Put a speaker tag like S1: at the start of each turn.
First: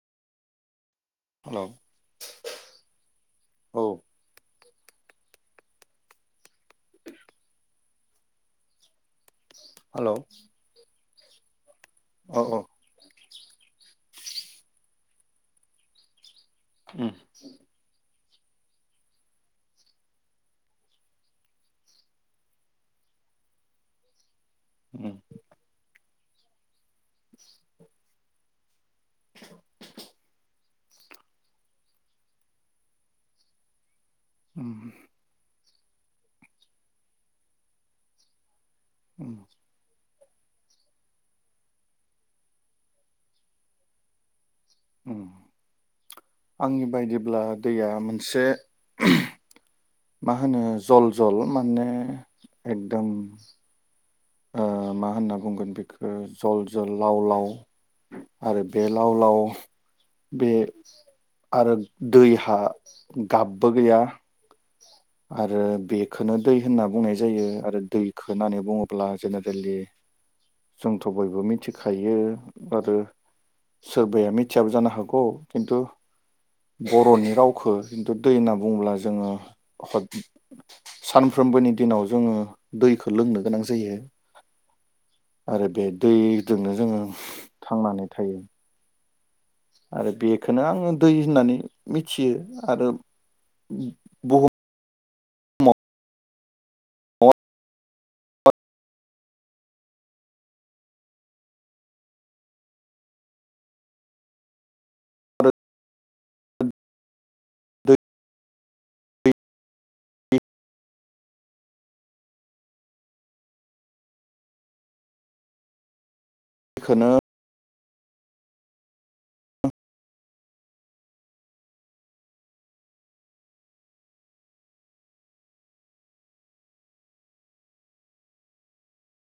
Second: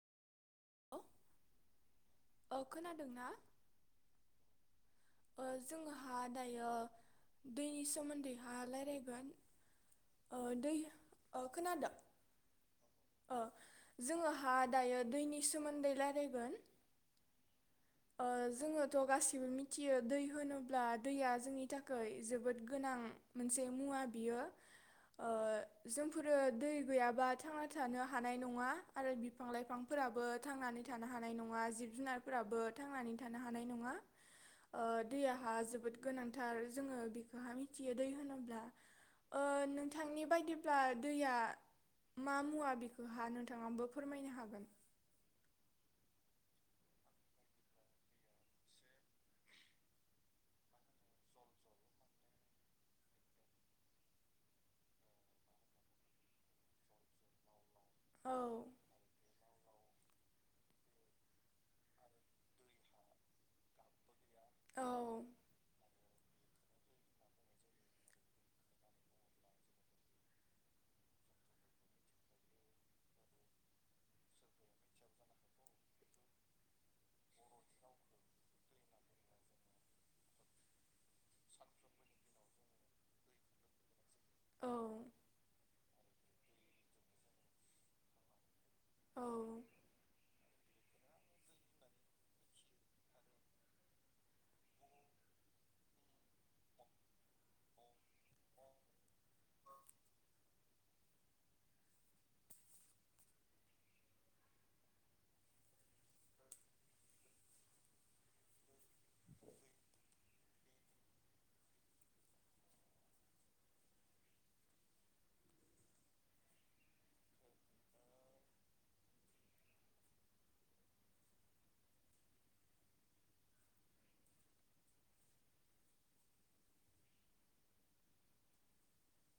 S1: [unintelligible]
S2: हेल'
S1: औ खोनादों ना जोङोहा दायो दैनि सोमोन्दैहाय रायज्लायगोन
S2: हेल'
S1: अ खोनादों?
S2: औ औ
S1: ओ जोङोहा दायो दैनि सोमोन्दै रायलायगोन
S2: उम
S1: ओ जोङोथ' गासिबो मिथियो दै होनोब्ला दैया जोंनि थाखाय जोबोद गोनां मोनसे मुवा। बियो
S2: उम
S1: ओ जोंफोरो दै गैयाबा थाङा हानाय नङा आरो बिफां लाइफांबो थांनानै थानो हानाय नङा जिब जुनारफोराबो थांनानै थानो हानाय नङा ओ
S2: उम
S1: दैहा जोबोद गोनांथार जोङो बेखौ मिथियो दै होनोब्ला
S2: उम
S1: ओ नोंथांनि बायदिब्ला दैया मा मुवा बिखौहा नोंथाङाबबो फोरमायनो हागोन
S2: औ आंनि बायदिब्ला दैया मोनसे मा होनो जल जल माने एकदम ओ मा होनना बुंगोन बेखो जल जल लाव लाव
S1: औ
S2: आरो बे लाव लाल बे आरो दैहा गाबबो गैया
S1: औ
S2: आरो बेखौनो दै होनना बुंनाय जायो आरो दैखौ होननानै बुङोब्ला जेनेरेलि जोंथ' बयबो मिथिखायो आरो सोरबाया मिथियाबो जानो हागौ खिन्थु बर'नि रावखौ खिन्थु दै होनना बुङोब्ला जोङो सानफ्रोमबोनि दिनाव जोङो दैखौ लोंनो गोनां जायो
S1: औ
S2: आरो बे दैजोंनो जोङो थांनानै थायो
S1: औ
S2: आरो बेखौनो आङो दै होननानै मिथियो आरो बुहुम [unintelligible] बेखोनो